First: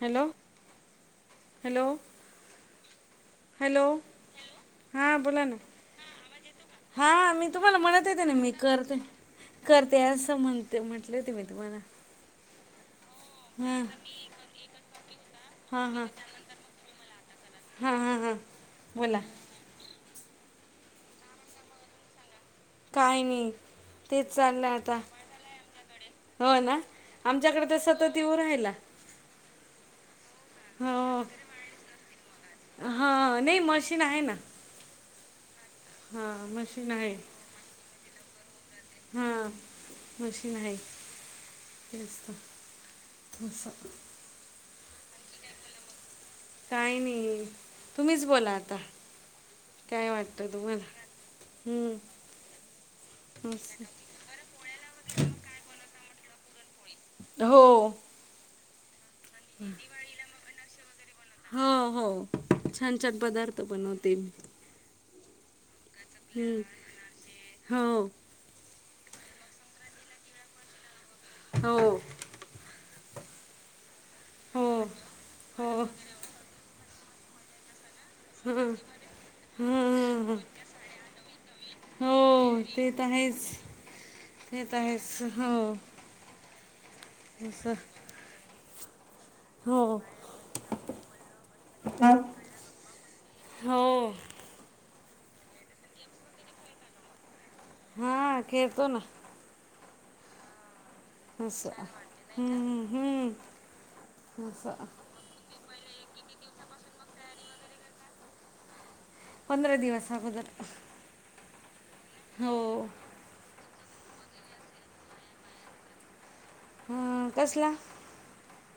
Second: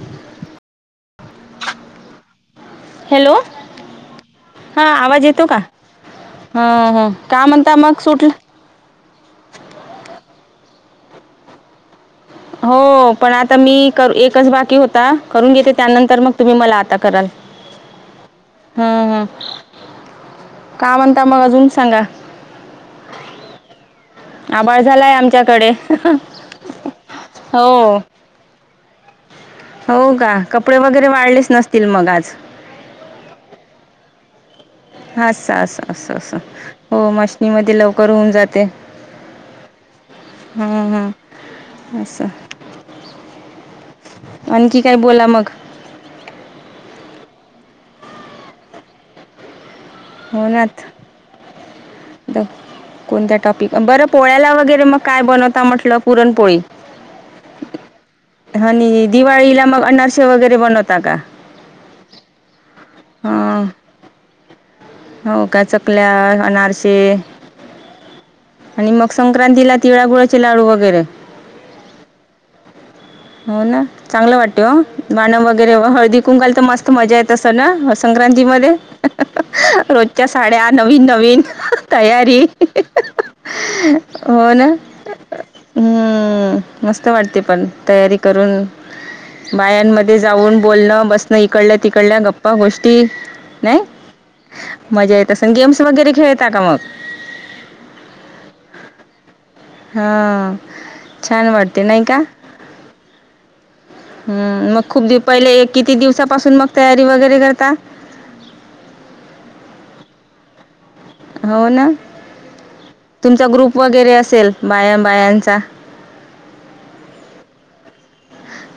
Hello! Hello! Hello hello! हां हा आवाज बोला येतो का ना. हां हां हा का मी म्हणता तुम्हाला मग म्हणत येते सुटलं ना मी करते करते असं म्हणते म्हटले होते मी तुम्हाला. हो पण आता हां मी कर एकच बाकी होता करून घेते हां हां त्यानंतर मग. तुम्ही मला आता कराल हां हां हां हम्म बोला हम्. का म्हणता मग अजून सांगा. काय नाही. तेच चाललं आभाळ आता झाला आहे आमच्याकडे हो ना आमच्याकडे तर हो सतत येऊ राहिला. हो का, कपडे वगैरे वाढलेच नसतील मग आज? हा नाही मशीन आहे ना. अस अस अस अस हां मशीन हो आहे माशनी म लवकर होऊन जाते. हां मशीन हाय की. असच. [unintelligible] आणखी काय बोला मग! काही नाही तुम्हीच बोला आता. काय वाटतं तुम्हाला होनात हम्म कोणत्या टॉपिक मस्त बरं पोळ्याला वगैरे मग काय बनवता म्हटलं पुरणपोळी. हो. आणि दिवाळीला मग अनारसे वगैरे बनवता का? हो हो छान छान पदार्थ हां बनवते. हो काय चकल्या, हम्म, अनारसे हो आणि मग संक्रांतीला तिळागुळाचे लाडू वगैरे हो हो ना चांगलं वाटतें हो गाणं वगैरे हो हळदीकुकूं ला तर मस्त मजा येत असं ना संक्रांतीमधये हं, रोजच्या हं, साड्या नवीन नवीन तयारी हो ते तर आहेच. हो ते नां तर आहेच हो हं मस्त वाटते पण असं तयारी करून हो बायामध्ये जाऊन बोलणं बसणं इकडल्या तिकडल्या गप्पा गोष्टी हो मजा येत असेल गेम्स वगैरे खेळतात का मग? हा खेळतो ना? हां छान असं वाटते नाही का? हम्म हम् - हम् मग खूप दिपावली पहिले एक किती दिवसापासून मग तयारी वगैरे करता? पंधरा दिवस अगोदर हो नां हो तुमचा ग्रुप वगैरे असेल बाया बायांचा हं कसला?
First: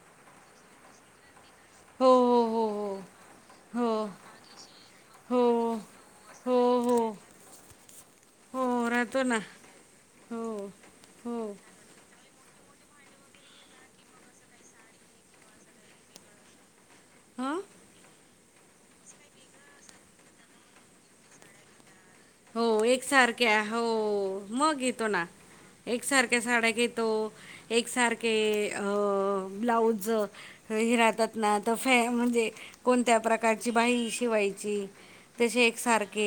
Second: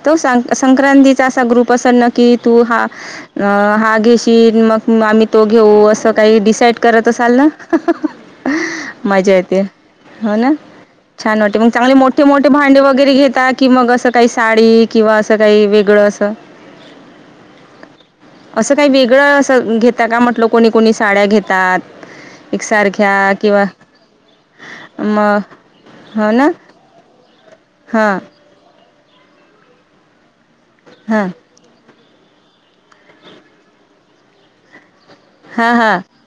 तो सांग संक्रांतीचा असा ग्रुप असेल ना हो की तू हा अ हो हो हा घेशील मग आम्ही हो हो तो घेऊ असं काही हो डिसाईड हो करत हो असालं ना. हो राहतो मजा ना येते. हो ना हो छान वाटे ऋमग चांगले मोठे मोठे भांडे वगैरे घेता कि मग असं काही साडी किंवा असं काही वेगळं असं. हां असं काही वेगळं असं घेत का म्हटलं कोणी कोणी साड्या घेतात. हो एकसारख्या हो मग घेतो ना. मग हो एकसारख्या ना साड्या घेतो. हां एकसारखे अं ब्लाऊज हे हां राहतात ना. कसं म्हणजे कोणत्या प्रकारची बाही शिवायची. तशे हां हां एकसारखे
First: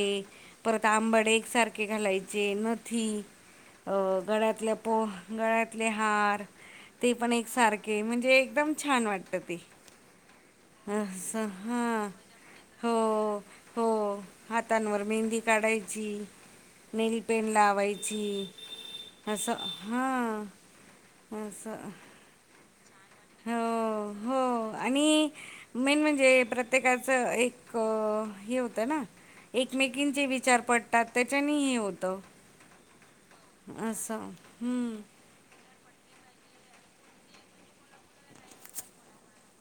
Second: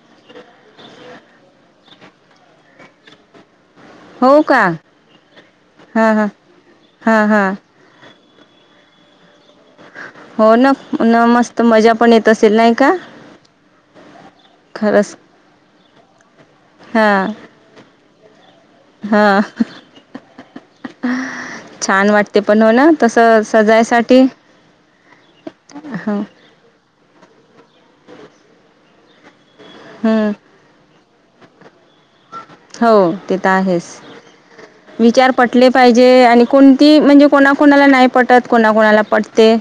परत आंबाडे एकसारखे घालायचे नथी अ हो का गळ्यातल्या पोह गळ्यातले हां हां हार ते हां पण एक हां सारखे के म्हणजे एकदम छान वाटतं ते हो ना असं मस्त मजा हां पण येत असेल नाही का? हो हो हातांवर खरंच मेहंदी काढायची, हां नेलपेंट लावायची. हां असं हा असं ते पण हो ना तसं हो सजायसाठी हो आणि मेन हो म्हणजे प्रत्येकाचं एक हे होतं ना एकमेंकीचे हं विचार ताक त्याच्याने हे होतं. हो ते तर आहेच असं हम्म, विचार पटले पाहिजे आणि कोणती म्हणजे कोणा कोणाला नाही पटत, कोणा कोणाला पटते.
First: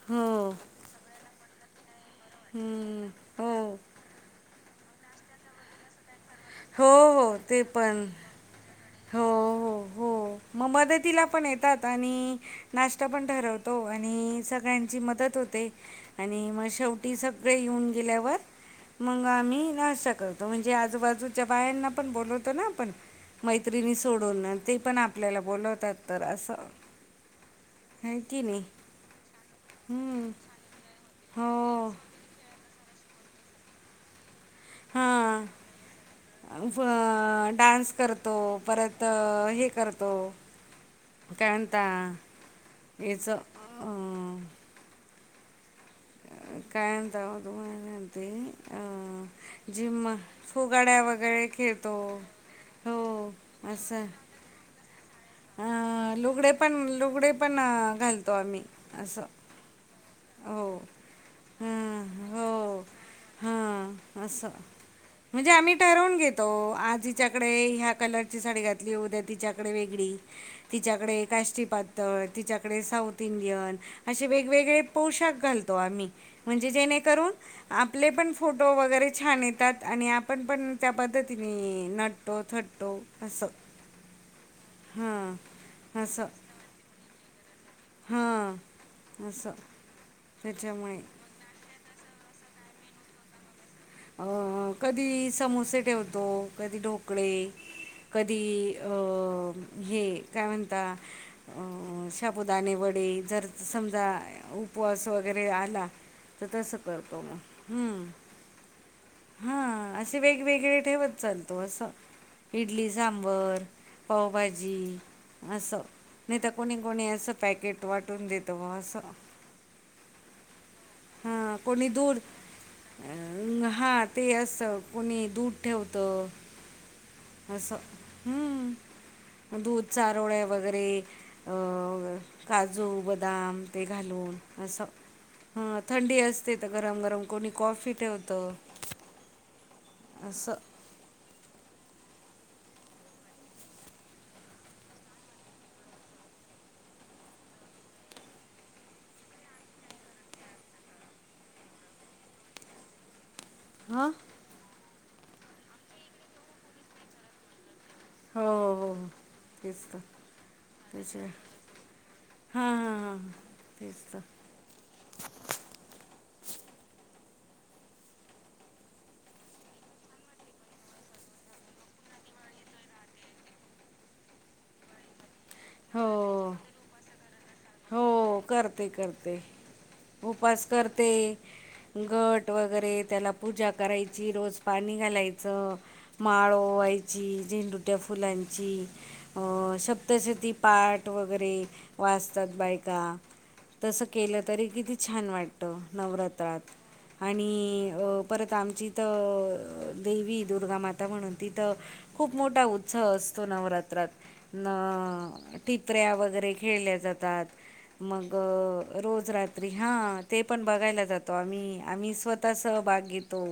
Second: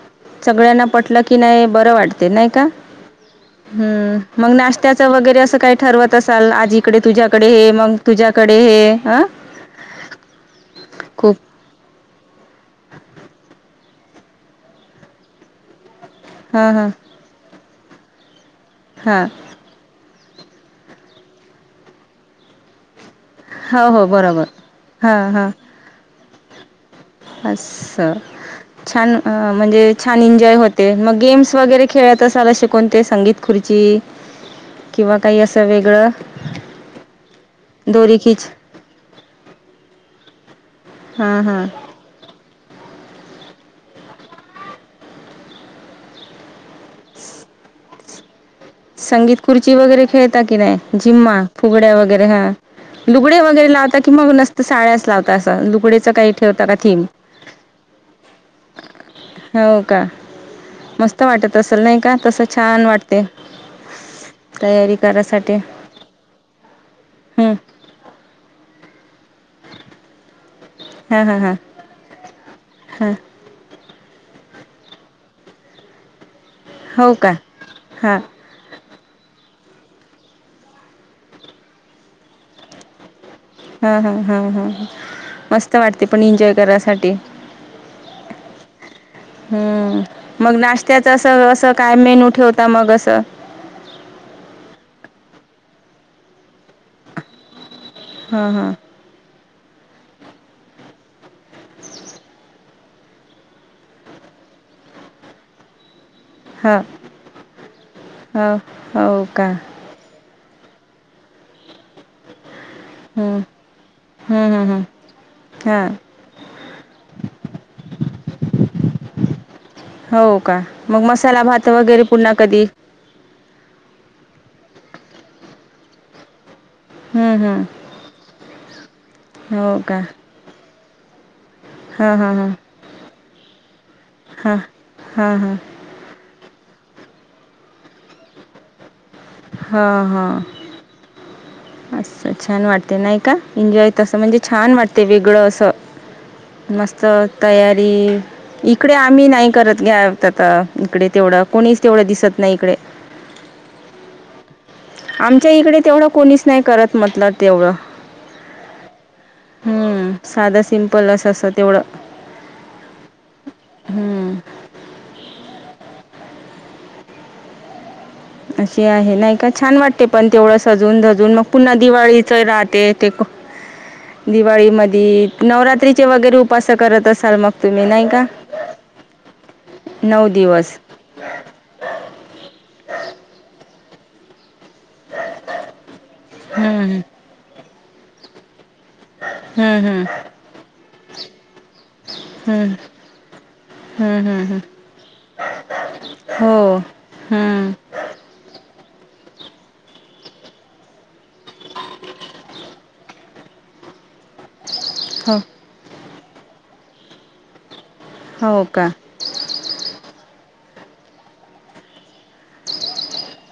[unintelligible] हो सगळ्यांना पटलं की नाही बरं वाटते नाही का? हम्म, हो हो हं मग नाही. त्याचं वगैरे असं काही, ठरवत असाल, आज इकडे, हो तुझ्याकडे ते हे, मंग पण तुझ्याकडे हे. अ हो हो हो, म मदतीला खूप पण येतात? आणि नाश्ता पण ठरवतो, आणि सगळ्यांची मदत होते. आणि म हां हां शेवटी सगळे येऊन गेल्यावर, हां मंग आम्ही नाश्ता कर तो, म्हणजे आजूबाजूच्या बायांना पण, बोलवतो ना, आपण. हो मैत्रिणी हो सोडून, बरोबर ण ते पण आपल्याला, बोलवतात तर असं. अस्स, आहे की नाही छान अ म्हणजे, छान हम्म. एन्जॉय होत ते मग गेम्स वगैरे हो खेळत असाल, अशे कोणते संगीत खुर्ची? किंवा काही हां, असं वेगळं डान्स करतो, दोरीखिच परत त हे करतो, हां काय हां म्हणता, याच काय म्हणता, [unintelligible] म्हणते संगीत खुर्ची वगैरे, खेळता की नही, फुगाड्या झिम्मा वगैरे खेळतो फुगड्या वगैरे, हां. हो लुगडे वगैरे लावता असं की, मग नसत साड्याच लावता, असं लुगडे अ लुगडे पण, लुगडे पण, घालतो आम्ही, असं. हो का, हो मस्त वाटत असल नही का, तसं छान वाटते. हं, असं तयारी म्हणजे करायसाठी आम्ही ठरवून घेतो, आज हिच्याकडे हं ह्या कलरची साडी घातली, उद्या तिच्याकडे वेगळी हां तिच्याकडे हां हां काष्टी पातळ, तिच्याकडे हां साऊथ इंडियन, अशे वेग-वेगळे पोशाख घालतो आम्ही, म्हणजे हो जेणेकरून, का आपले हां पण फोटो वगैरे छान येतात, आणि आपण पण त्या पद्धतीने, नटतो, थटतो. असं हं हं हं हं, मस्त हां वाटते, पण असं एन्जॉय करायसाठी. हां असं ह्म, मग त्याच्यामुळे नाश्त्याचं असं असं काय मेनू ठेवता, मग असं अं कधी समोसे ठेवतो, कधी ढोकळे, कधी हां अं, हे काय म्हणता अ शाबुदाने वडे, जर समजा उपवास वगैरे आला, त तस करतो म, हम्म. ह. हं, असे वेग-वेगळे ठेवत चालतो, अस. इडली हं सांबर, हं हं हं पावभाजी असं, हां नही त कोणी-कोणी, असं पॅकेट वाटून देत, ब असं. हो का, मग मसाला भात वगैरे, पुन्हा कधी? अ, हां, ते अस कोणी दूध, ठेवत. हं हं असं, हम्म हो दूध चारोळ वगैरे. अ, हं हं हं. काजू बदाम, ते घालून, अस हां हां हं थंडी असते, त गरम-गरम, कोणी कॉफी ठेवतं. हं हं. असं असं छान वाटते नही का, एनजॉय तसं, म्हणजे छान वाटते, वेगळं अस. मस्त तयारी इकडे आम्ही नाही करत, घ्या आता इकडे, तेवढं कोणीच, तेवढं दिसत नाही इकडे. अं? आमच्या इकडे, तेवढं कोणीच नही करत, म्हटलं तेवढं. हो हो हो हो तेच तर हम्म, साधं सिम्पल, त्याच्या अस-अस तेवढं. हां हां हां, तेच त. हं, अशी आहे नाही का, छान वाटते पण तेवढं सजून सजून, मग पुन्हा दिवाळीच राहते ते दिवाळी मधी,, नवरात्रीचे वगैरे हो उपास करत असाल मग तुम्ही नाही का. हो करते करते, नऊ उपास दिवस कर ते,, घट वगैरे त्याला पूजा करायची रोज पाणी घालायचं, माळ हं, ओवायची झेंडूच्या फुलांची. अ हं, हं, सप्तशती पाठ वगैरे, वाचतात हं. बाईक का,, तसं हम्म, केलं हम्म, हम्म. तरी किती छान वाटतं, नवरात्रात. हो. आणि हम्म. अ परत आमची इथं देवी दुर्गामाता म्हणून तीथं खूप मोठा उत्सव असतो नवरात्रात,, हो. अ टिपऱ्या वगैरे खेळल्या जातात, मग हो का? रोज रात त्री हा, ते पण बघायला जातो आम्ही, आम्ही स्वतः सहभाग घेतो.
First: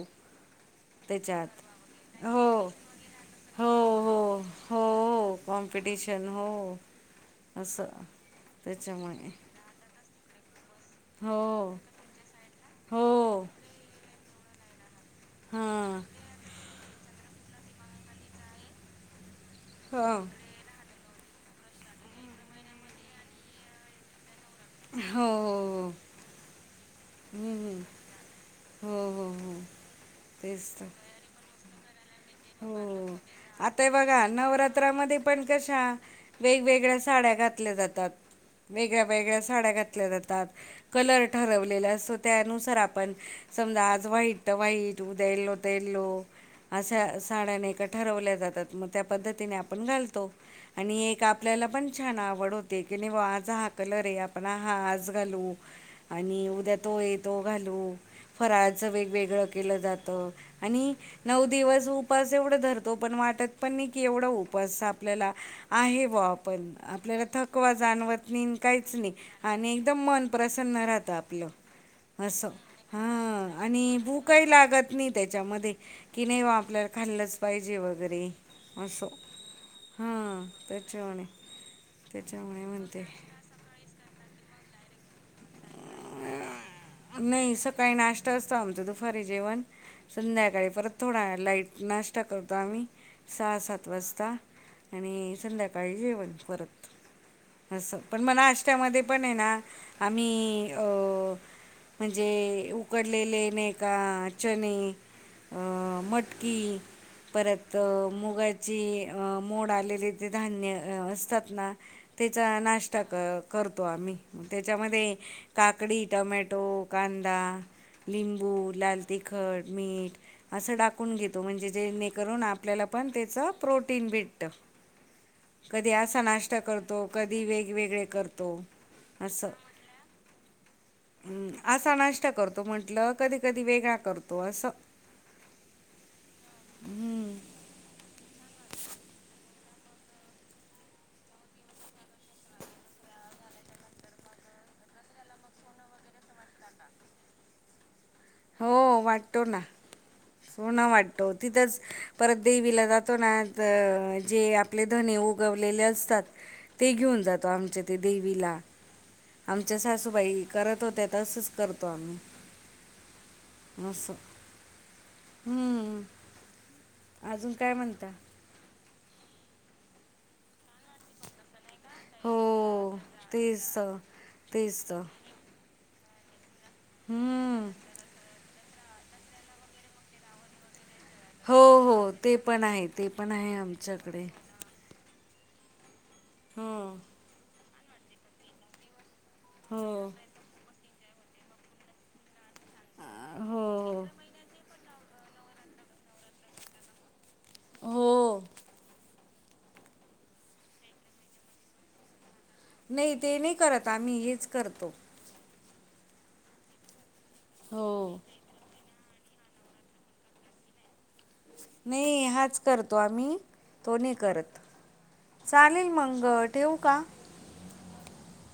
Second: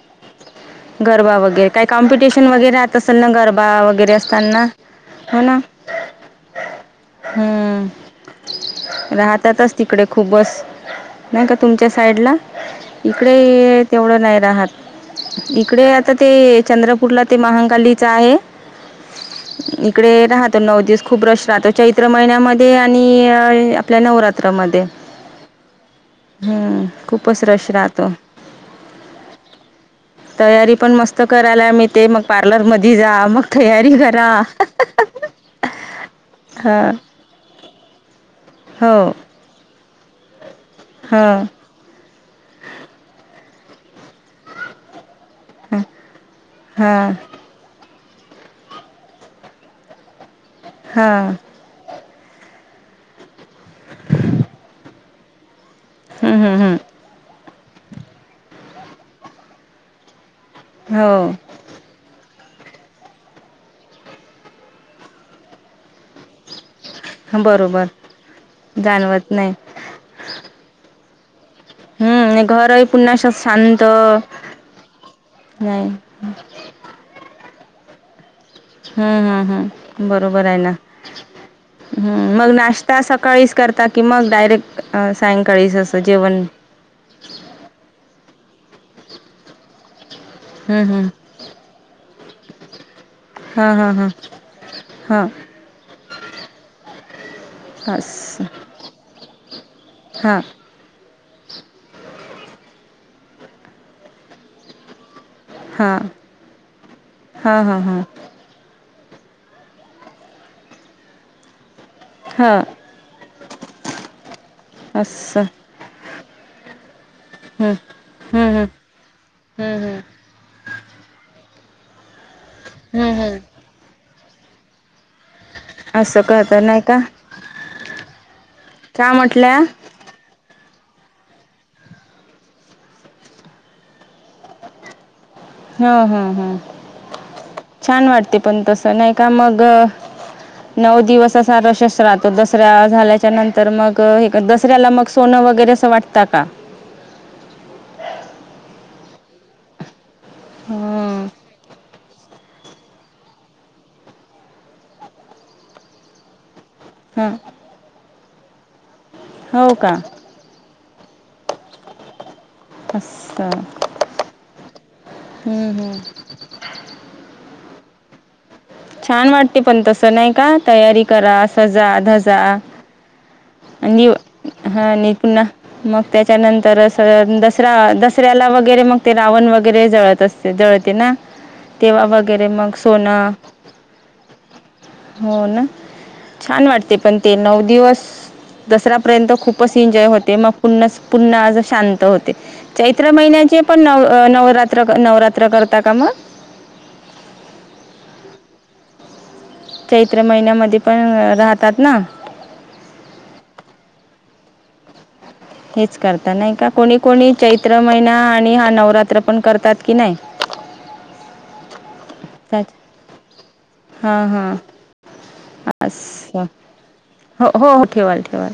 गरबा त्याच्यात वगैरे,, काही हो कॉम्पिटिशन राहत असेल ना हो गरबा वगैरे हो हो असताना. हो, कॉम्पिटिशन हो असं त्याच्यामुळे ातच तिकडे खूप बस,, नाही का हो तुमच्या साईडला,, हो इकडे तेवढं नाही राहत. इकडे हां आता ते चंद्रपूरला ते महांकालीच आहे. हा इकडे राहत तर नऊ दिवस खूप रश राहतं, चैत्र महिन्यामध्ये आणि आपल्या नवरात त्र मधे,, हो हो हो हम्म खूपच रश हम्म. राहतं. हो हो हो. तेच तयारी तर पण मस्त करायला मीळते मग पार्लर मधी जा हो मग आता हे तयारी बघा करा. नवरात्रामध्ये पण कशा हां वेगवेगळ्या साड्या घातल्या जातात. हो वेगळ्या वेगळ्या साड्या घातल्या जातात, कलर हो ठरवलेल्या अस त्यानुसार आपण, समजा आज वाईट तर वाईट उद्या येलो तर येल्लो, असा हां ते साड्या नाही का ठरवल्या जातात, मग त्या पद्धतीने आपण घालतो, आणि एक हां आपल्याला पण छान आवड होते,,, की आज हा कलर आहे आपण हा आज घालू, आणि उद्या तो तोय तो घालू, फराळाच वेगवेगळं केलं जात. आणि हो नऊ दिवस उप उपास एवढं धरतो, पण वाटत पण नाही की एवढा उपास आपल्याला आहे ब्वा पण आपल्याला थकवा बरोबर जाणवत नाही काहीच नाही, आणि एकदम मन प्रसन्न राहतं आपलं. आणि असं,, घरही पुन्हा असं हा, शांत आणि भूकही लागत नाही त्याच्या मधे, नाही कि नाही वा आपल्याला खाल्लंच पाहिजे वगैरे. असं हम्म हम् हम् हां बरोबर आहे ना, त्याच्यामुळे हम्म मग त्याच्यामुळे नाश्ता म्हणते सकाळी करता की मग डायरेक्ट, अ सायंकाळीच असं जेवण नाही सकाळी नाष्ट्ता असतो आमचा, दुपारी जेवण, संध्याकाळी हां परत थोडा लाईट नाष्ट्ता करतो आम्ही सहा हां सात हां हां वाजता, हां आणि संध्याकाळी सकाळी जेवण परत, असं, हां पण म नाष्ट्यामध्ये पण आहे ना, हां आम्ही अ म्हणजे उकडलेले नाही का चणे हां अ मटकी, हां परत हां हां मुगाची चे अ मोड आलेले ते धान्य असतात ना त्याचा हां नाश्ता क करतो आम्ही,, त्याच्यामध्ये असं काकडी, टोमॅटो, कांदा, हम्म हम्म लिंबू, हम्म. लाल तिखट हम्म हम्म मीठ. असं टाकूंन घेतो म्हणजे जेणेकरूंन आपल्याला पणं हम्म हम्म. त्यांचं प्रोटीन भेटतं. कधीं असं असां करत नाष्टां नाही करतो का कधीं वेगवेगळे करतो का असं. म्हटल्या हम्मं असां नाष्टां करतो म्हंटलं कधीं कधीं वेगळां करतो असं. हां हां हं छांन वाटते पणं तसं नाहीं कां मगं नऊ दिवसं असां दसऱ्यां झाल्यांच्या नंतर मगं हे दसऱ्यांला मगं सोनं वगैरें. असं वाटतां कां? हो वाटतो नां सोनं वाटतो तिथंच. परतं देवीला जातोना जे आपले धने उगवलेले असतांत. ते घेऊंन ह जातो आमच्यां ते देवीला. हो आमच्या का सासूबाई करतं होत्यां तसंच करतो आम्हीं. असं असं हम्म हम्म. हम्मं अजूंन कायं म्हणतां? छांन वाटते पणं तसं नाहीं कां तयारी? तयारि करां सजां धजां हो तेच तर आणि हं तेच तर आणि पुन्हां मगं त्यांच्यानंतर हम्म. दसरा दसऱ्यांला व वगैरें मगं ते रावण वगैरें जळते असते जळते नां हो तेव्हां वगैरें मगं सोनं आमच्यांकडे हो नां छांन वाटते पणं ते नऊ दिवसं दसरांपर्यंत खूपचं एन्जॉय हो होते मगं पुन्हां पुन्हां शांत होते चैत्र महिन्यांचे पणं हो नवं नवरांत्र नवरांत्र करतां कां मगं. हो चैत्र महिन्यांमध्यें पणं राहतांत नां नाहीं ते नाहीं करतं आम्हीं हेचं करतो. हेचं करतां नाहीं कां कोणी कोणी चैत्र महिना हो. आणि हां नवरांत्र पणं करतांत की नांय नाहीं हांच करतो आम्हीं तो नाहीं हां हां करतं चालेल मंग असं ठेवूं कां हो हो हो ठेवां ठेवां